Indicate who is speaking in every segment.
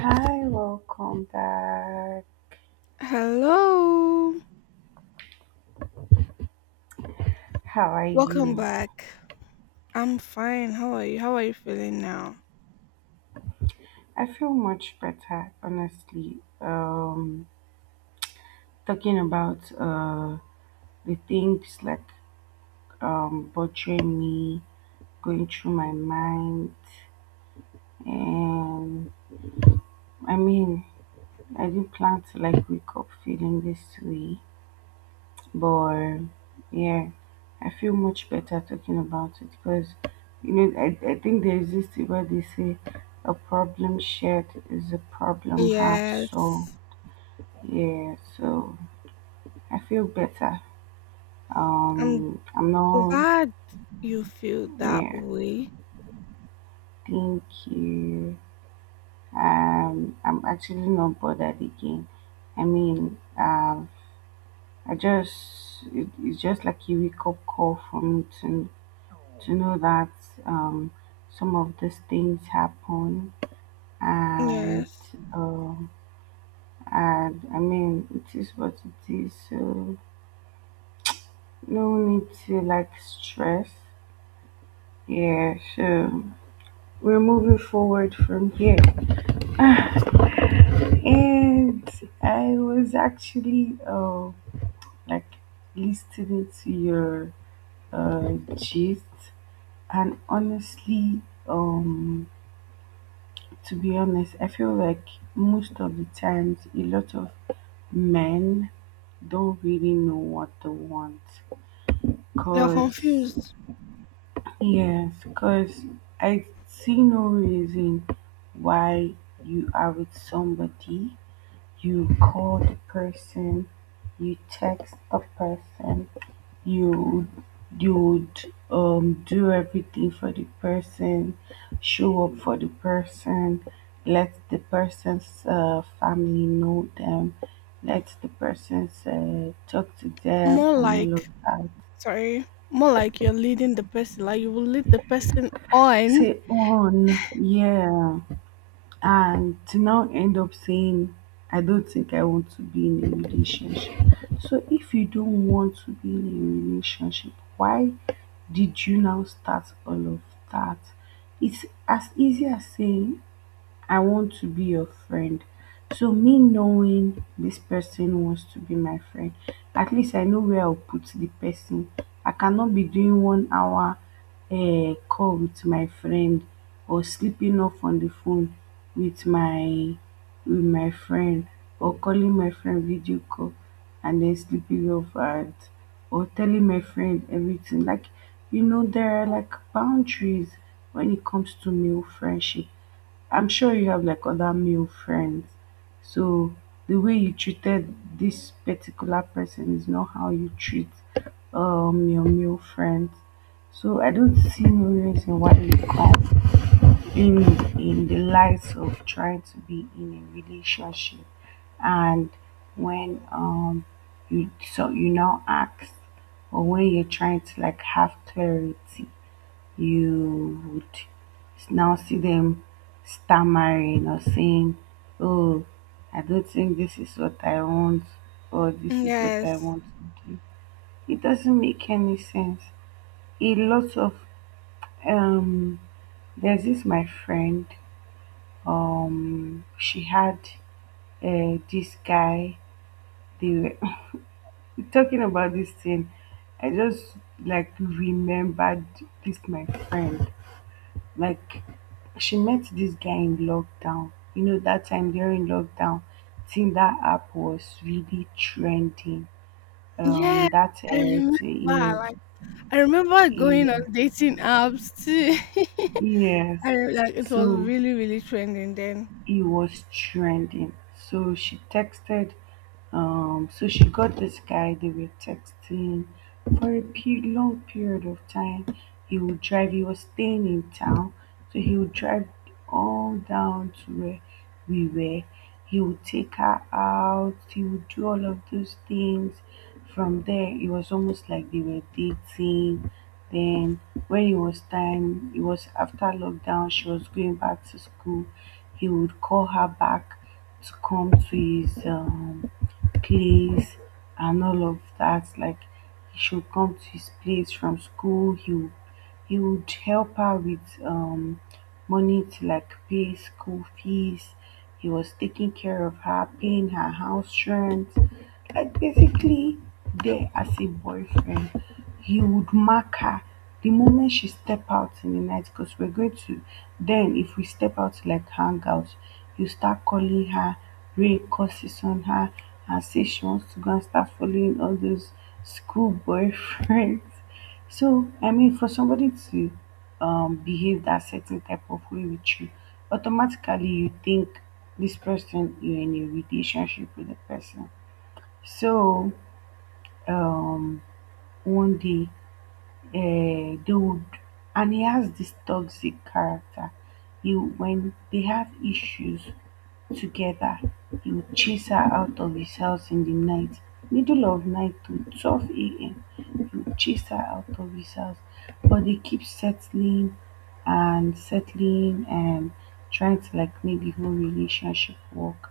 Speaker 1: Hi, welcome back.
Speaker 2: Hello.
Speaker 1: How are
Speaker 2: Welcome
Speaker 1: you?
Speaker 2: back. I'm fine. How are you? How are you feeling now?
Speaker 1: I feel much better, honestly. Talking about the things like bothering me, going through my mind, and I mean, I didn't plan to like wake up feeling this way. But yeah, I feel much better talking about it because I think there is this thing where they say a problem shared is a problem half solved.
Speaker 2: Yes.
Speaker 1: Yeah, so I feel better.
Speaker 2: I'm
Speaker 1: I'm not.
Speaker 2: glad you feel that
Speaker 1: Yeah,
Speaker 2: way.
Speaker 1: thank you. I'm actually not bothered again. I mean, I just it's just like a wake up call for me to know that um, some of these things happen, and
Speaker 2: Yes.
Speaker 1: um, and I mean it is what it is, so no need to like stress. Yeah, so we're moving forward from here. And I was actually like listening to your gist. And honestly, um to be honest, I feel like most of the times a lot of men don't really know what they want.
Speaker 2: You're
Speaker 1: Cause,
Speaker 2: confused.
Speaker 1: yes, cause I see no reason why you are with somebody, you call the person, you text the person, you you'd do everything for the person, show up for the person, let the person's family know them, let the person talk to them
Speaker 2: More
Speaker 1: and all of
Speaker 2: like,
Speaker 1: that.
Speaker 2: sorry, more like you're leading the person, like you will lead the person on.
Speaker 1: Say on, yeah. And to now end up saying, I don't think I want to be in a relationship. So if you don't want to be in a relationship, why did you now start all of that? It's as easy as saying, I want to be your friend. So me knowing this person wants to be my friend, at least I know where I'll put the person. I cannot be doing 1 hour call with my friend, or sleeping off on the phone with my friend, or calling my friend video call and then sleeping off at, or telling my friend everything. Like, there are like boundaries when it comes to male friendship. I'm sure you have like other male friends. So the way you treated this particular person is not how you treat your male friends. So I don't see no reason why you come in in the light of trying to be in a relationship, and when you now ask, or when you're trying to like have clarity, you would now see them stammering or saying, oh, I don't think this is what I want, or this is what I
Speaker 2: Yes.
Speaker 1: want to do. It doesn't make any sense. A lot of. um, there's this my friend. She had this guy, they were talking about this thing. I just like remembered, this my friend, like, she met this guy in lockdown. You know, that time during lockdown, Tinder app was really trending.
Speaker 2: Yes.
Speaker 1: That
Speaker 2: I remember,
Speaker 1: Yes,
Speaker 2: like, I remember going on
Speaker 1: yes,
Speaker 2: dating apps too.
Speaker 1: yes.
Speaker 2: I like it was
Speaker 1: So
Speaker 2: really, really trending then.
Speaker 1: it was trending. So she texted. So she got this guy, they were texting for a long period of time. He would drive, he was staying in town, so he would drive all down to where we were. He would take her out, he would do all of those things. From there, it was almost like they were dating. Then, when it was time, it was after lockdown, she was going back to school. He would call her back to come to his place and all of that. Like he should come to his place from school. He would help her with money to like pay school fees. He was taking care of her, paying her house rent, like basically there as a boyfriend. He would mark her the moment she step out in the night, because we're going to. Then if we step out to like hang out, you start calling her, ray curses on her, and say she wants to go and start following all those school boyfriends. So I mean for somebody to behave that certain type of way with you, automatically you think this person, you're in a relationship with the person. So um, one day, uh, they would, and he has this toxic character. He When they have issues together, he would chase her out of his house in the night, middle of night to 12 a.m. He would chase her out of his house, but they keep settling and settling and trying to like make the whole relationship work.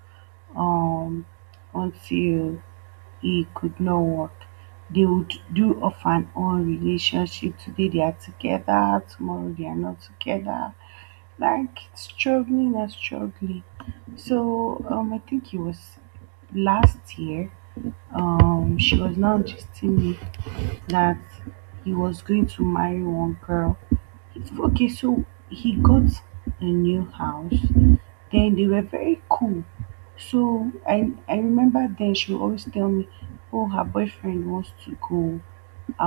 Speaker 1: Um, until he could not work. They would do of and on relationship. Today they are together, tomorrow they are not together. Like struggling and struggling. So I think it was last year. She was now just me that he was going to marry one girl. Okay, so he got a new house. Then they were very cool. So I remember then she would always tell me, oh, her boyfriend wants to go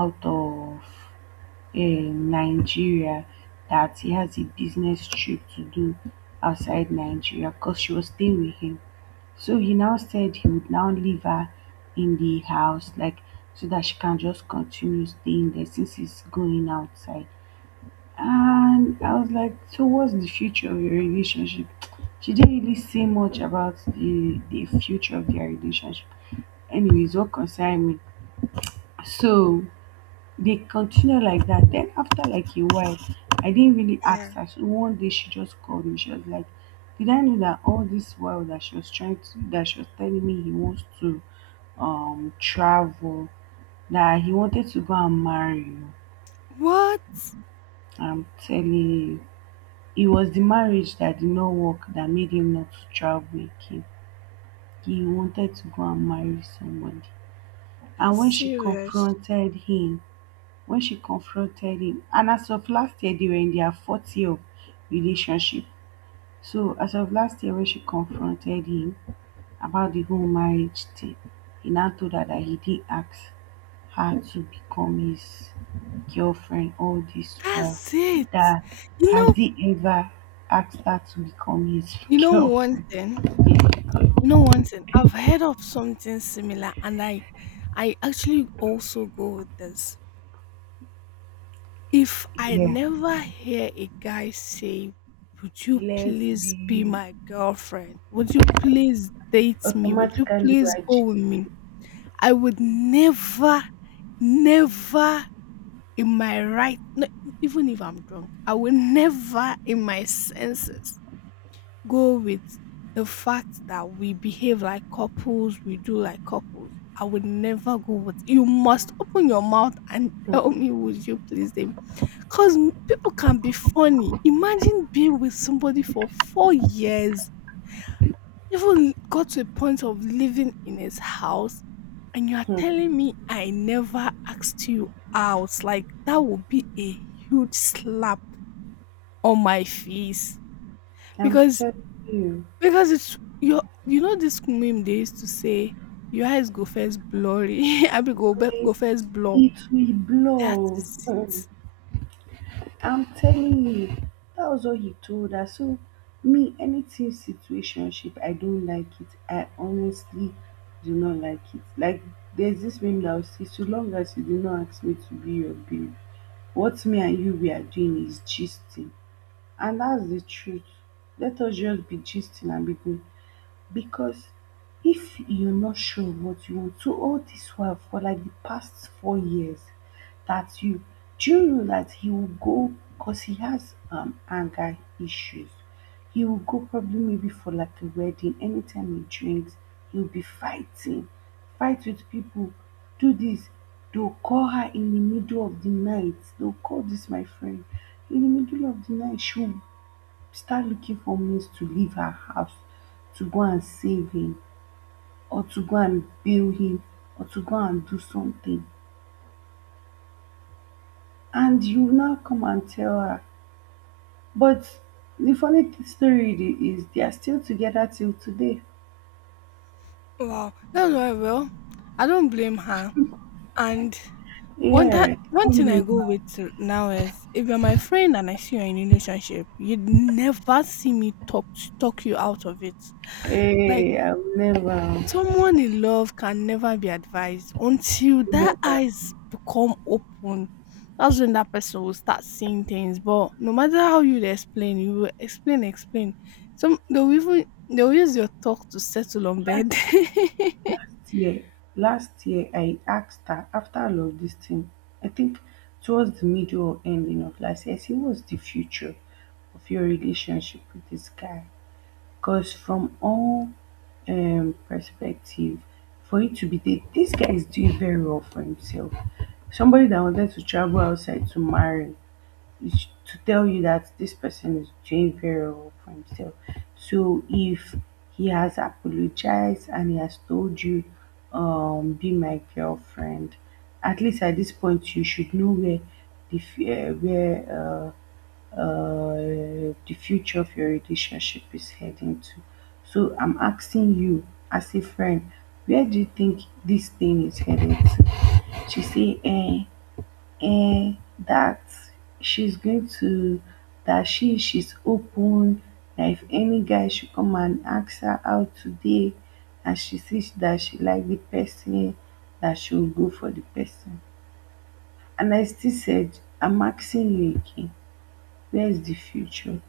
Speaker 1: out of uh, Nigeria. That he has a business trip to do outside Nigeria, because she was staying with him. So he now said he would now leave her in the house, like so that she can just continue staying there since he's going outside. And I was like, so what's the future of your relationship? She didn't really say much about the future of their relationship. Anyways, what concerned me. So they continue like that. Then after like a while, I didn't really ask
Speaker 2: Yeah.
Speaker 1: her. So one day she just called me. She was like, did I know that all this while that she was trying to that she was telling me he wants to travel, that he wanted to go and marry you.
Speaker 2: What?
Speaker 1: I'm telling you, it was the marriage that did not work that made him not to travel again. He wanted to go and marry somebody.
Speaker 2: That's
Speaker 1: And when she
Speaker 2: serious.
Speaker 1: confronted him, when she confronted him, and as of last year, they were in their fourth year of relationship. So as of last year, when she confronted him about the whole marriage thing, he now told her that he did ask her to become his girlfriend all this while.
Speaker 2: That's it.
Speaker 1: That
Speaker 2: You
Speaker 1: Has
Speaker 2: know,
Speaker 1: he ever asked her to become his
Speaker 2: you know one
Speaker 1: girlfriend?
Speaker 2: thing.
Speaker 1: Yes, because,
Speaker 2: You know one thing. I've heard of something similar, and I actually also go with this. If I
Speaker 1: yeah,
Speaker 2: never hear a guy say, "Would you
Speaker 1: let's
Speaker 2: please be
Speaker 1: be
Speaker 2: my girlfriend? Would you please date me? Would you
Speaker 1: automatically
Speaker 2: please go
Speaker 1: righteous.
Speaker 2: with me?" I would never, never in my right, no, even if I'm drunk, I would never in my senses go with the fact that we behave like couples, we do like couples. I would never go with you must open your mouth and
Speaker 1: Hmm.
Speaker 2: tell me would you please them because people can be funny. Imagine being with somebody for 4 years, even got to a point of living in his house, and you are
Speaker 1: Hmm.
Speaker 2: telling me I never asked you out. Like that would be a huge slap on my face
Speaker 1: I'm
Speaker 2: because.
Speaker 1: telling you,
Speaker 2: Because it's your you know this meme they used to say, "Your eyes go first blurry, I be go first blur."
Speaker 1: it will
Speaker 2: That
Speaker 1: blow.
Speaker 2: is
Speaker 1: Hmm.
Speaker 2: it.
Speaker 1: I'm telling you, that was what he told her. So me, anything situationship, I don't like it. I honestly do not like it. Like, there's this meme that will say, so long as you do not ask me to be your babe, what me and you we are doing is gisting. And that's the truth. Let us just be gisting and be good, because if you're not sure what you want. So all this while for like the past 4 years that you, do you know that he will go, because he has anger issues, he will go probably maybe for like a wedding, anytime he drinks he'll be fighting, fight with people, do this, they'll call her in the middle of the night, they'll call this my friend in the middle of the night, she'll start looking for means to leave her house to go and save him, or to go and bail him, or to go and do something. And you now come and tell her, but the funny story is they are still together till today.
Speaker 2: Wow, that's why, well, I don't blame her. And one,
Speaker 1: Yeah,
Speaker 2: that one
Speaker 1: come
Speaker 2: thing I
Speaker 1: blame,
Speaker 2: go with now is if you're my friend and I see you're in a relationship, you'd never see me talk you out of it. Like,
Speaker 1: hey, I will never,
Speaker 2: someone in love can never be advised until that
Speaker 1: never.
Speaker 2: eyes become open. That's when that person will start seeing things. But no matter how you explain, you will explain, explain. Some they'll even they'll use your talk to settle on
Speaker 1: Last
Speaker 2: bed.
Speaker 1: last year last year I asked her after all of this thing. I think towards the middle or ending of last year, I say, what's the future of your relationship with this guy? Because from all perspective, for you to be there, this guy is doing very well for himself. Somebody that wanted to travel outside to marry is to tell you that this person is doing very well for himself. So if he has apologized and he has told you, be my girlfriend, at least at this point you should know where the f- uh, where the future of your relationship is heading to. So I'm asking you as a friend, where do you think this thing is headed to? She say, eh, and that she's going to that she's open, that if any guy should come and ask her out today and she sees that she like the person, that she'll go for the person. And I still said, I'm asking you again, where's the future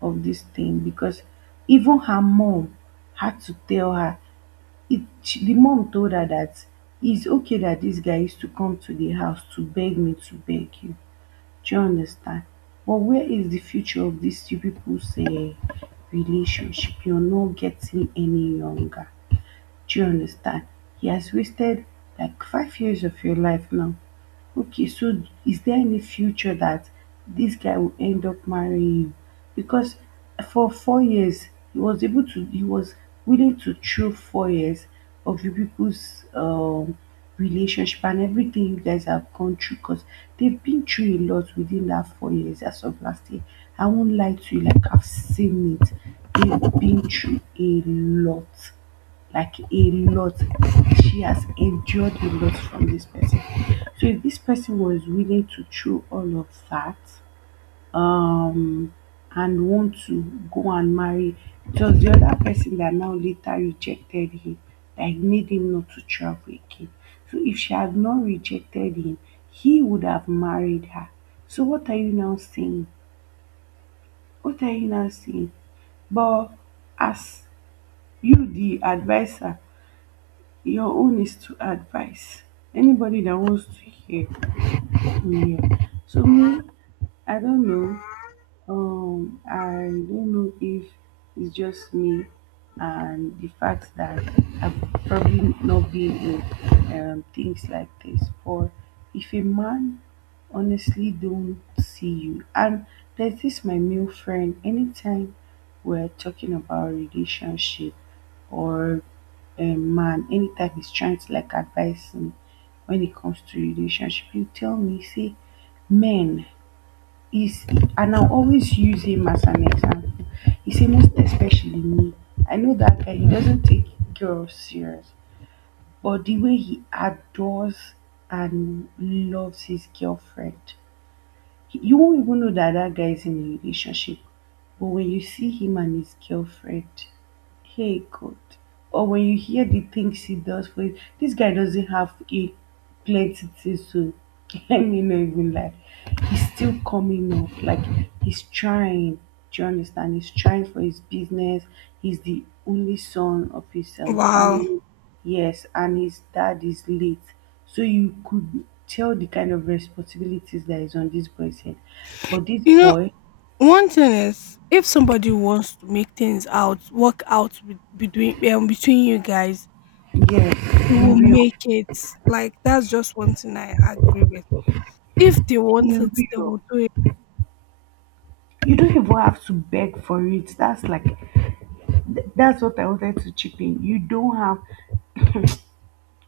Speaker 1: of this thing? Because even her mom had to tell her, the mom told her that it's okay, that this guy used to come to the house to beg me to beg you. Do you understand? But where is the future of these you people's relationship? You're not getting any younger. Do you understand? He has wasted like 5 years of your life now. Okay, so is there any future that this guy will end up marrying you? Because for 4 years he was willing to chew 4 years of you people's relationship, and everything you guys have gone through, because they've been through a lot within that 4 years as of last year. I won't lie to you, like I've seen it. They've been through a lot, like a lot. She has endured a lot from this person. So if this person was willing to throw all of that um and want to go and marry, it was the other person that now later rejected him, that made him not to travel again. So if she had not rejected him, he would have married her. So what are you now saying? What are you now saying? But as you the advisor, your own is to advise. Anybody that wants to hear will hear. So me, I don't know. I don't know if it's just me and the fact that I've probably not been in, things like this. But if a man honestly don't see you, and there's this my male friend, anytime we're talking about relationship or a man, anytime he's trying to like advise me when it comes to relationship, you tell me, say, men is, and I'll always use him as an example. He say most especially me. I know that guy, he doesn't take girls serious, but the way he adores and loves his girlfriend, you won't even know that that guy is in a relationship. But when you see him and his girlfriend, hey God. Or when you hear the things he does for you, this guy doesn't have a plenty things to let me not even lie. He's still coming up. Like he's trying. Do you understand? He's trying for his business. He's the only son of his
Speaker 2: Wow.
Speaker 1: family. Yes, and his dad is late. So you could tell the kind of responsibilities that is on this boy's head. But this
Speaker 2: You know,
Speaker 1: boy,
Speaker 2: one thing is if somebody wants to make things out, work out with, between between you guys, you
Speaker 1: yes,
Speaker 2: will
Speaker 1: be real.
Speaker 2: make it. Like that's just one thing I agree with. If they
Speaker 1: Be
Speaker 2: want it, they
Speaker 1: real.
Speaker 2: will do it.
Speaker 1: You don't even have to beg for it. That's like that's what I wanted to chip in.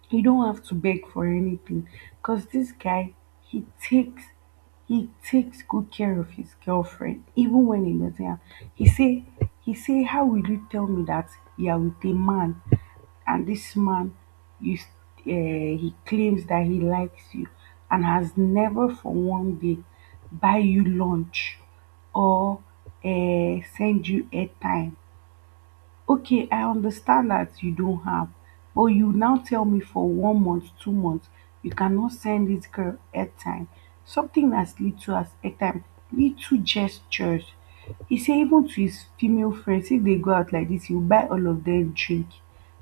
Speaker 1: You don't have to beg for anything, because this guy, he takes he takes good care of his girlfriend even when he doesn't have. he say he say, how will you tell me that you are with a man, and this man, you s- eh, he claims that he likes you and has never for one day buy you lunch, or send you airtime. Okay, I understand that you don't have, but you now tell me for 1 month, 2 months, you cannot send this girl airtime. Something as little as airtime, little gestures. He say even to his female friends, if they go out like this, he will buy all of them drink.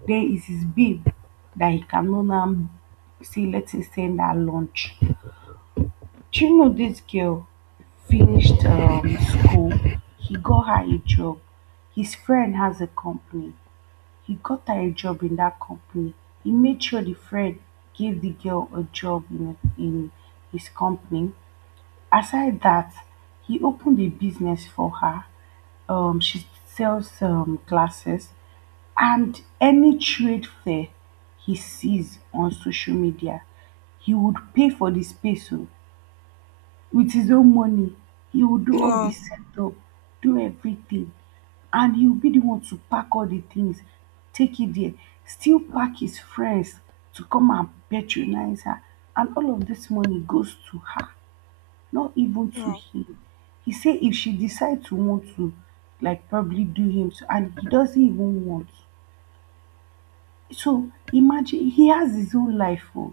Speaker 1: Then it's his babe that he cannot now say let him send her lunch. Do you know this girl finished school? He got her a job. His friend has a company. He got her a job in that company, he made sure the friend gave the girl a job in his company. Aside that, he opened a business for her. She sells glasses, and any trade fair he sees on social media, he would pay for the space oh. With his own money, he will do all the
Speaker 2: Wow,
Speaker 1: setup, do everything, and he will be the one to pack all the things, take it there, still pack his friends to come and patronize her, and all of this money goes to her, not even to
Speaker 2: wow.
Speaker 1: him. He say if she decide to want to like probably do him so, and he doesn't even want. So imagine, he has his own life oo.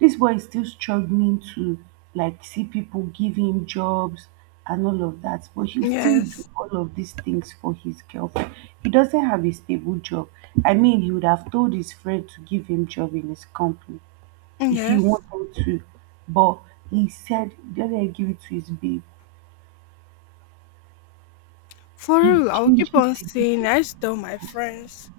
Speaker 1: This boy is still struggling to like see people give him jobs and all of that, but he'll still do
Speaker 2: Yes,
Speaker 1: all of these things for his girlfriend. He doesn't have a stable job. I mean, he would have told his friend to give him job in his company if he
Speaker 2: yes.
Speaker 1: wanted to, but he said let dem give it to his babe.
Speaker 2: For
Speaker 1: He
Speaker 2: real, I'll keep
Speaker 1: changes
Speaker 2: on
Speaker 1: the,
Speaker 2: saying. I used to tell my friends,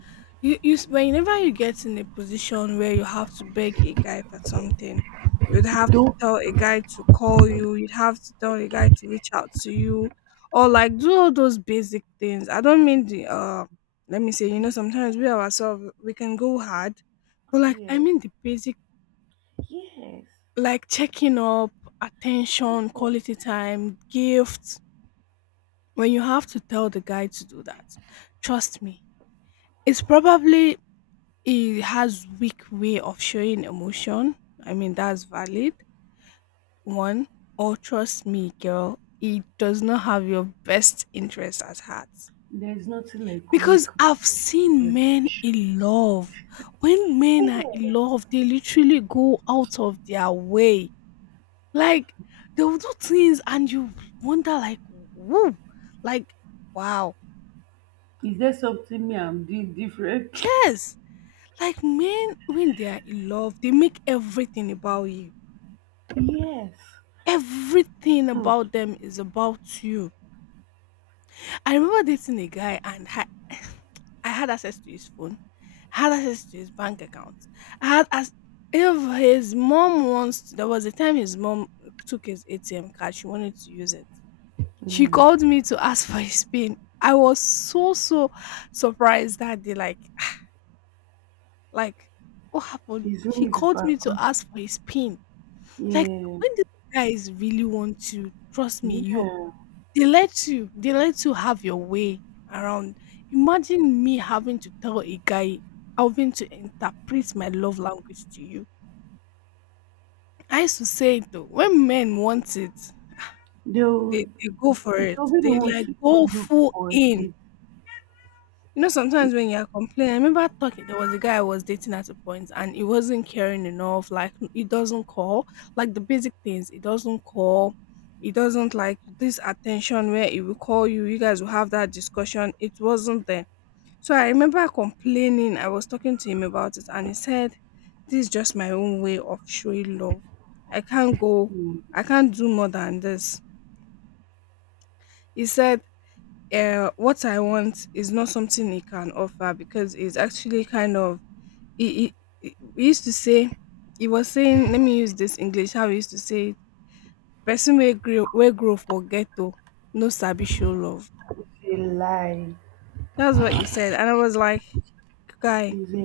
Speaker 2: whenever you get in a position where you have to beg a guy for something, you'd have to
Speaker 1: not
Speaker 2: tell a guy to call you. You'd have to tell a guy to reach out to you, or like do all those basic things. I don't mean the. Let me say, you know,
Speaker 1: be
Speaker 2: sometimes we
Speaker 1: words.
Speaker 2: ourselves we can go hard, but like I
Speaker 1: Yeah.
Speaker 2: mean the basic,
Speaker 1: Yes.
Speaker 2: like checking up, attention,
Speaker 1: Yes.
Speaker 2: quality time, gifts. When you have to tell the guy to do that, trust me, it's probably he has weak way of showing emotion. I mean, that's valid, one, or trust me girl, he does not have your best interest at heart
Speaker 1: There's nothing like weak
Speaker 2: because I've seen men
Speaker 1: emotion.
Speaker 2: in love. When men are in
Speaker 1: Yes.
Speaker 2: love, they literally go out of their way. Like, they will do things and you wonder like, whoa, like, wow.
Speaker 1: Is there something me I'm doing different?
Speaker 2: Yes. Like men, when they are in love, they make everything about you.
Speaker 1: Yes.
Speaker 2: Everything
Speaker 1: Hmm.
Speaker 2: about them is about you. I remember dating a guy and I, I had access to his phone, I had access to his bank account. I had as if his mom wants. There was a time his mom took his ATM card. She wanted to use it. She
Speaker 1: Yeah,
Speaker 2: called me to ask for his pin. I was so so surprised that day. Like like, what happened?
Speaker 1: it's
Speaker 2: She
Speaker 1: me
Speaker 2: called
Speaker 1: people.
Speaker 2: me to ask for his pin. Like,
Speaker 1: Yeah,
Speaker 2: when these guys really want to, trust me, you,
Speaker 1: yeah.
Speaker 2: they let you have your way around. Imagine me having to tell a guy, having to interpret my love language to you. I used to say it though, when men want it,
Speaker 1: They'll
Speaker 2: they go for it.
Speaker 1: they'll be the
Speaker 2: They
Speaker 1: ones
Speaker 2: like
Speaker 1: to
Speaker 2: go
Speaker 1: even look
Speaker 2: full
Speaker 1: for
Speaker 2: in.
Speaker 1: it.
Speaker 2: You know,
Speaker 1: If
Speaker 2: sometimes when you're complaining, I remember talking, there was a guy I was dating at a point and he wasn't caring enough. Like, he doesn't call, like the basic things. He doesn't call. He doesn't like this attention where he will call you. You guys will have that discussion. It wasn't there. So I remember complaining. I was talking to him about it and he said, this is just my own way of showing love. I can't go, I
Speaker 1: mm,
Speaker 2: can't do more than this. He said, what I want is not something he can offer because it's actually kind of he, he used to say, he was saying, let me use this English how he used to say it, person will grow for ghetto, no sabi show love.
Speaker 1: it's a lie,
Speaker 2: That's what he said and I was like, guy,
Speaker 1: it's a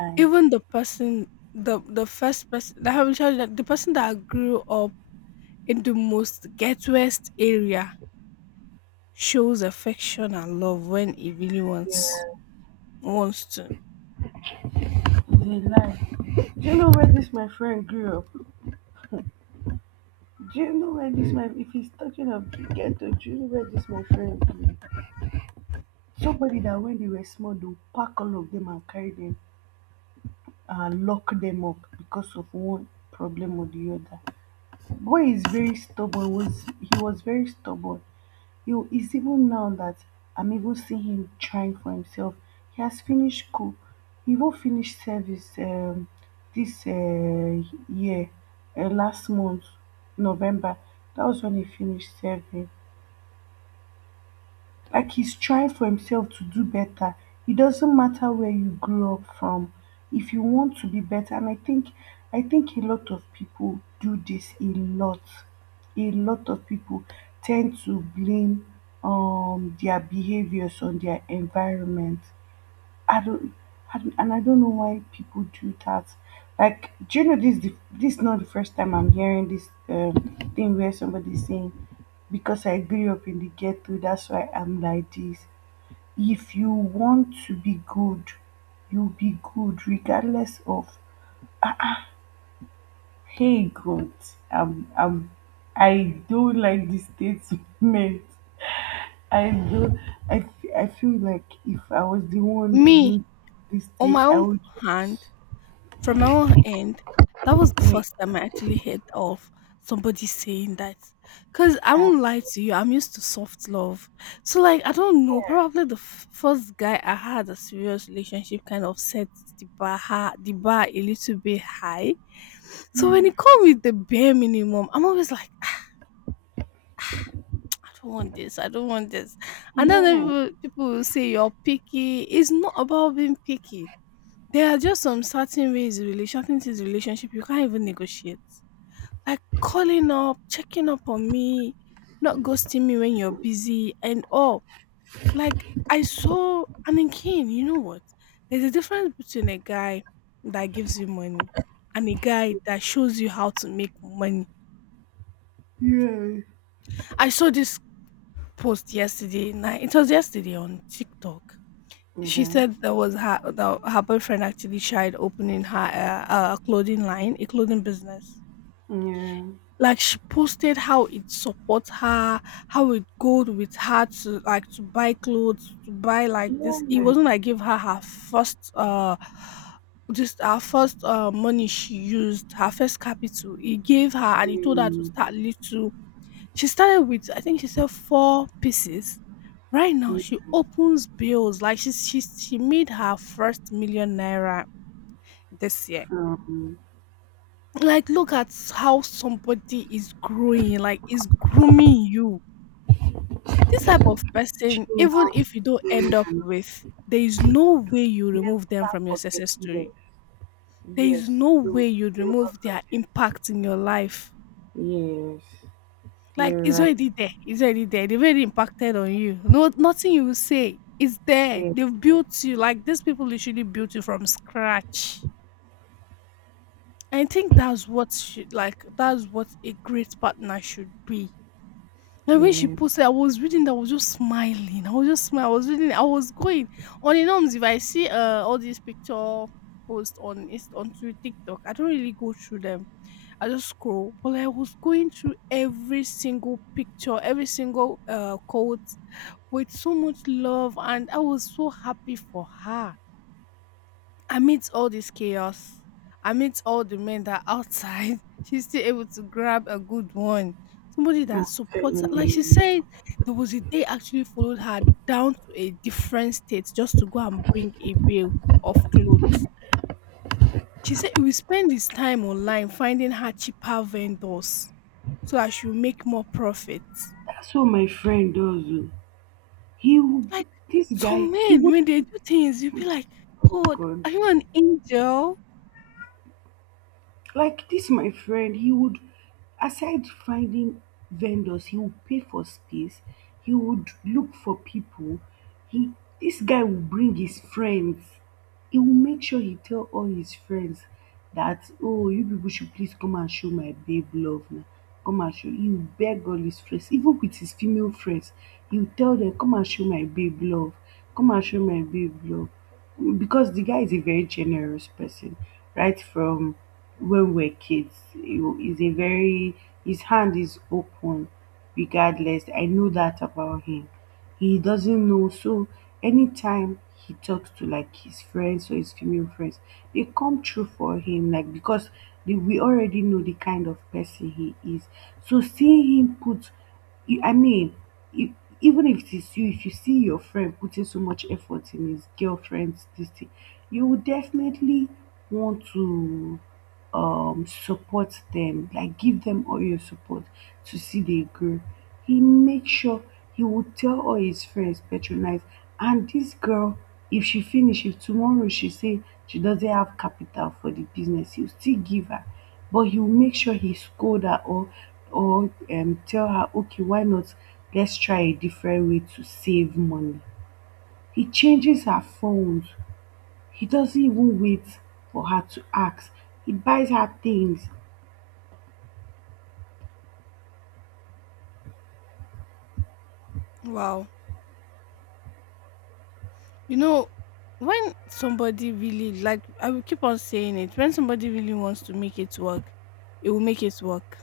Speaker 1: lie.
Speaker 2: even the person, the first person that I will tell you, that the person that grew up in the most ghettoest area, shows affection and love when he really
Speaker 1: Yeah,
Speaker 2: wants to
Speaker 1: it's a lie. Do you know where this my friend grew up? Do you know where this my, if he's talking of the ghetto? Do you know where this my friend grew up? Somebody that when they were small, they'll pack all of them and carry them, lock them up because of one problem or the other. Boy is very stubborn. Was he was very stubborn. You, it's even now that I'm even seeing him trying for himself. He has finished school. He even finished service this year, last month, November. That was when he finished service, like he's trying for himself to do better. It doesn't matter where you grew up from, if you want to be better. And I think a lot of people do this a lot. A lot of people tend to blame their behaviors on their environment. I don't, I don't- and I don't know why people do that. Like, do you know this? This is not the first time I'm hearing this thing where somebody's saying, "Because I grew up in the ghetto, that's why I'm like this." If you want to be good, you'll be good regardless of. Hey God, I'm, I'm, I, don't like this statement. I do. I feel like if I was the one
Speaker 2: me.
Speaker 1: being this
Speaker 2: On
Speaker 1: thing,
Speaker 2: my
Speaker 1: I
Speaker 2: own
Speaker 1: would
Speaker 2: hand,
Speaker 1: just.
Speaker 2: from my own end, that was the first time I actually heard of somebody saying that. Cause I
Speaker 1: Uh,
Speaker 2: won't lie to you, I'm used to soft love. So like I don't know, probably the first guy I had a serious relationship kind of set the bar the bar a little bit high. So when he come with the bare minimum, I'm always like, "Ah, ah, I don't want this, I don't want this." And then
Speaker 1: yeah.
Speaker 2: people will say you're picky. It's not about being picky. There are just some certain ways in relation, certain things in relationship you can't even negotiate. Like calling up, checking up on me, not ghosting me when you're busy and all. Like I saw, and again, you know what? There's a difference between a guy that gives you money and a guy that shows you how to make money.
Speaker 1: Yeah.
Speaker 2: I saw this post yesterday night. It was yesterday on TikTok. She
Speaker 1: yeah,
Speaker 2: said that was her the, her boyfriend actually tried opening her clothing line, a clothing business.
Speaker 1: yeah.
Speaker 2: Like she posted how it supports her, how it goes with her to like to buy clothes, to buy like this. It
Speaker 1: Um,
Speaker 2: wasn't like give her her first just her first money she used, her first capital. He gave her and he told her to start little. She started with I think she said 4 pieces. Right now she opens bills like she made her first 1,000,000 naira this year.
Speaker 1: from
Speaker 2: Like look at how somebody is growing, like is grooming you. This type of
Speaker 1: teaching
Speaker 2: person,
Speaker 1: you
Speaker 2: even
Speaker 1: how to
Speaker 2: if you don't end
Speaker 1: sing
Speaker 2: up
Speaker 1: and
Speaker 2: with, there is no way you
Speaker 1: never
Speaker 2: remove them from your
Speaker 1: forget.
Speaker 2: success
Speaker 1: Yes,
Speaker 2: story. There is
Speaker 1: yes,
Speaker 2: no way
Speaker 1: you
Speaker 2: you
Speaker 1: will never
Speaker 2: remove their
Speaker 1: forget.
Speaker 2: impact in your life.
Speaker 1: Yes,
Speaker 2: Like
Speaker 1: you're
Speaker 2: it's
Speaker 1: right.
Speaker 2: already there. It's already there. They've already impacted on you. No, nothing you say is there.
Speaker 1: Yes,
Speaker 2: They've
Speaker 1: yes.
Speaker 2: built you. Like these people literally built you from scratch. I think that's what should, like that's what a great partner should be. Like, when she
Speaker 1: Yeah.
Speaker 2: posted, I was reading that, I was just smiling. I was just smiling. I was reading. I was going on the norms. If I see all these picture post on is on to TikTok, I don't really go through them. I just scroll. But like, I was going through every single picture, every single quote with so much love, and I was so happy for her. Amidst all this chaos, amidst all the men that are outside, she's still able to grab a good one. Somebody that supports her. Like she
Speaker 1: Absolutely.
Speaker 2: said, there was a day actually followed her down to a different state just to go and bring a bill of clothes. She said he will spend his time online finding her cheaper vendors so that she'll make more profit.
Speaker 1: That's what my friend does oh. He, will-
Speaker 2: Like,
Speaker 1: this
Speaker 2: some
Speaker 1: guy,
Speaker 2: men,
Speaker 1: even,
Speaker 2: when they do things, you'll be like,
Speaker 1: oh
Speaker 2: "God,
Speaker 1: God.
Speaker 2: are you an angel?"
Speaker 1: Like this, my friend, he would, aside finding vendors, he would pay for space. He would look for people. He, this guy would bring his friends, he will make sure he tell all his friends that oh, you people should please come and show my babe love now. Come and show, he will beg all his friends, even with his female friends, he will tell them come and show my babe love, come and show my babe love, because the guy is a very generous person. Right from when we're kids, he is a very, his hand is open, regardless. I know that about him, he doesn't know. So anytime he talks to like his friends or his female friends, they come true for him, like because we already know the kind of person he is. So seeing him put, I mean, if, even if it is you, if you see your friend putting so much effort in his girlfriend's this thing, you would definitely want to support them, like give them all your support to see they grow. He make sure he would tell all his friends patronize, and this girl, if tomorrow she say she doesn't have capital for the business, he'll still give her, but he will make sure he scold her, or tell her okay, why not let's try a different way to save money. He changes her phones, he doesn't even wait for her to ask, he buys her things.
Speaker 2: Wow. You know, when somebody really, like I will keep on saying it, when somebody really wants to make it work, it will make it work.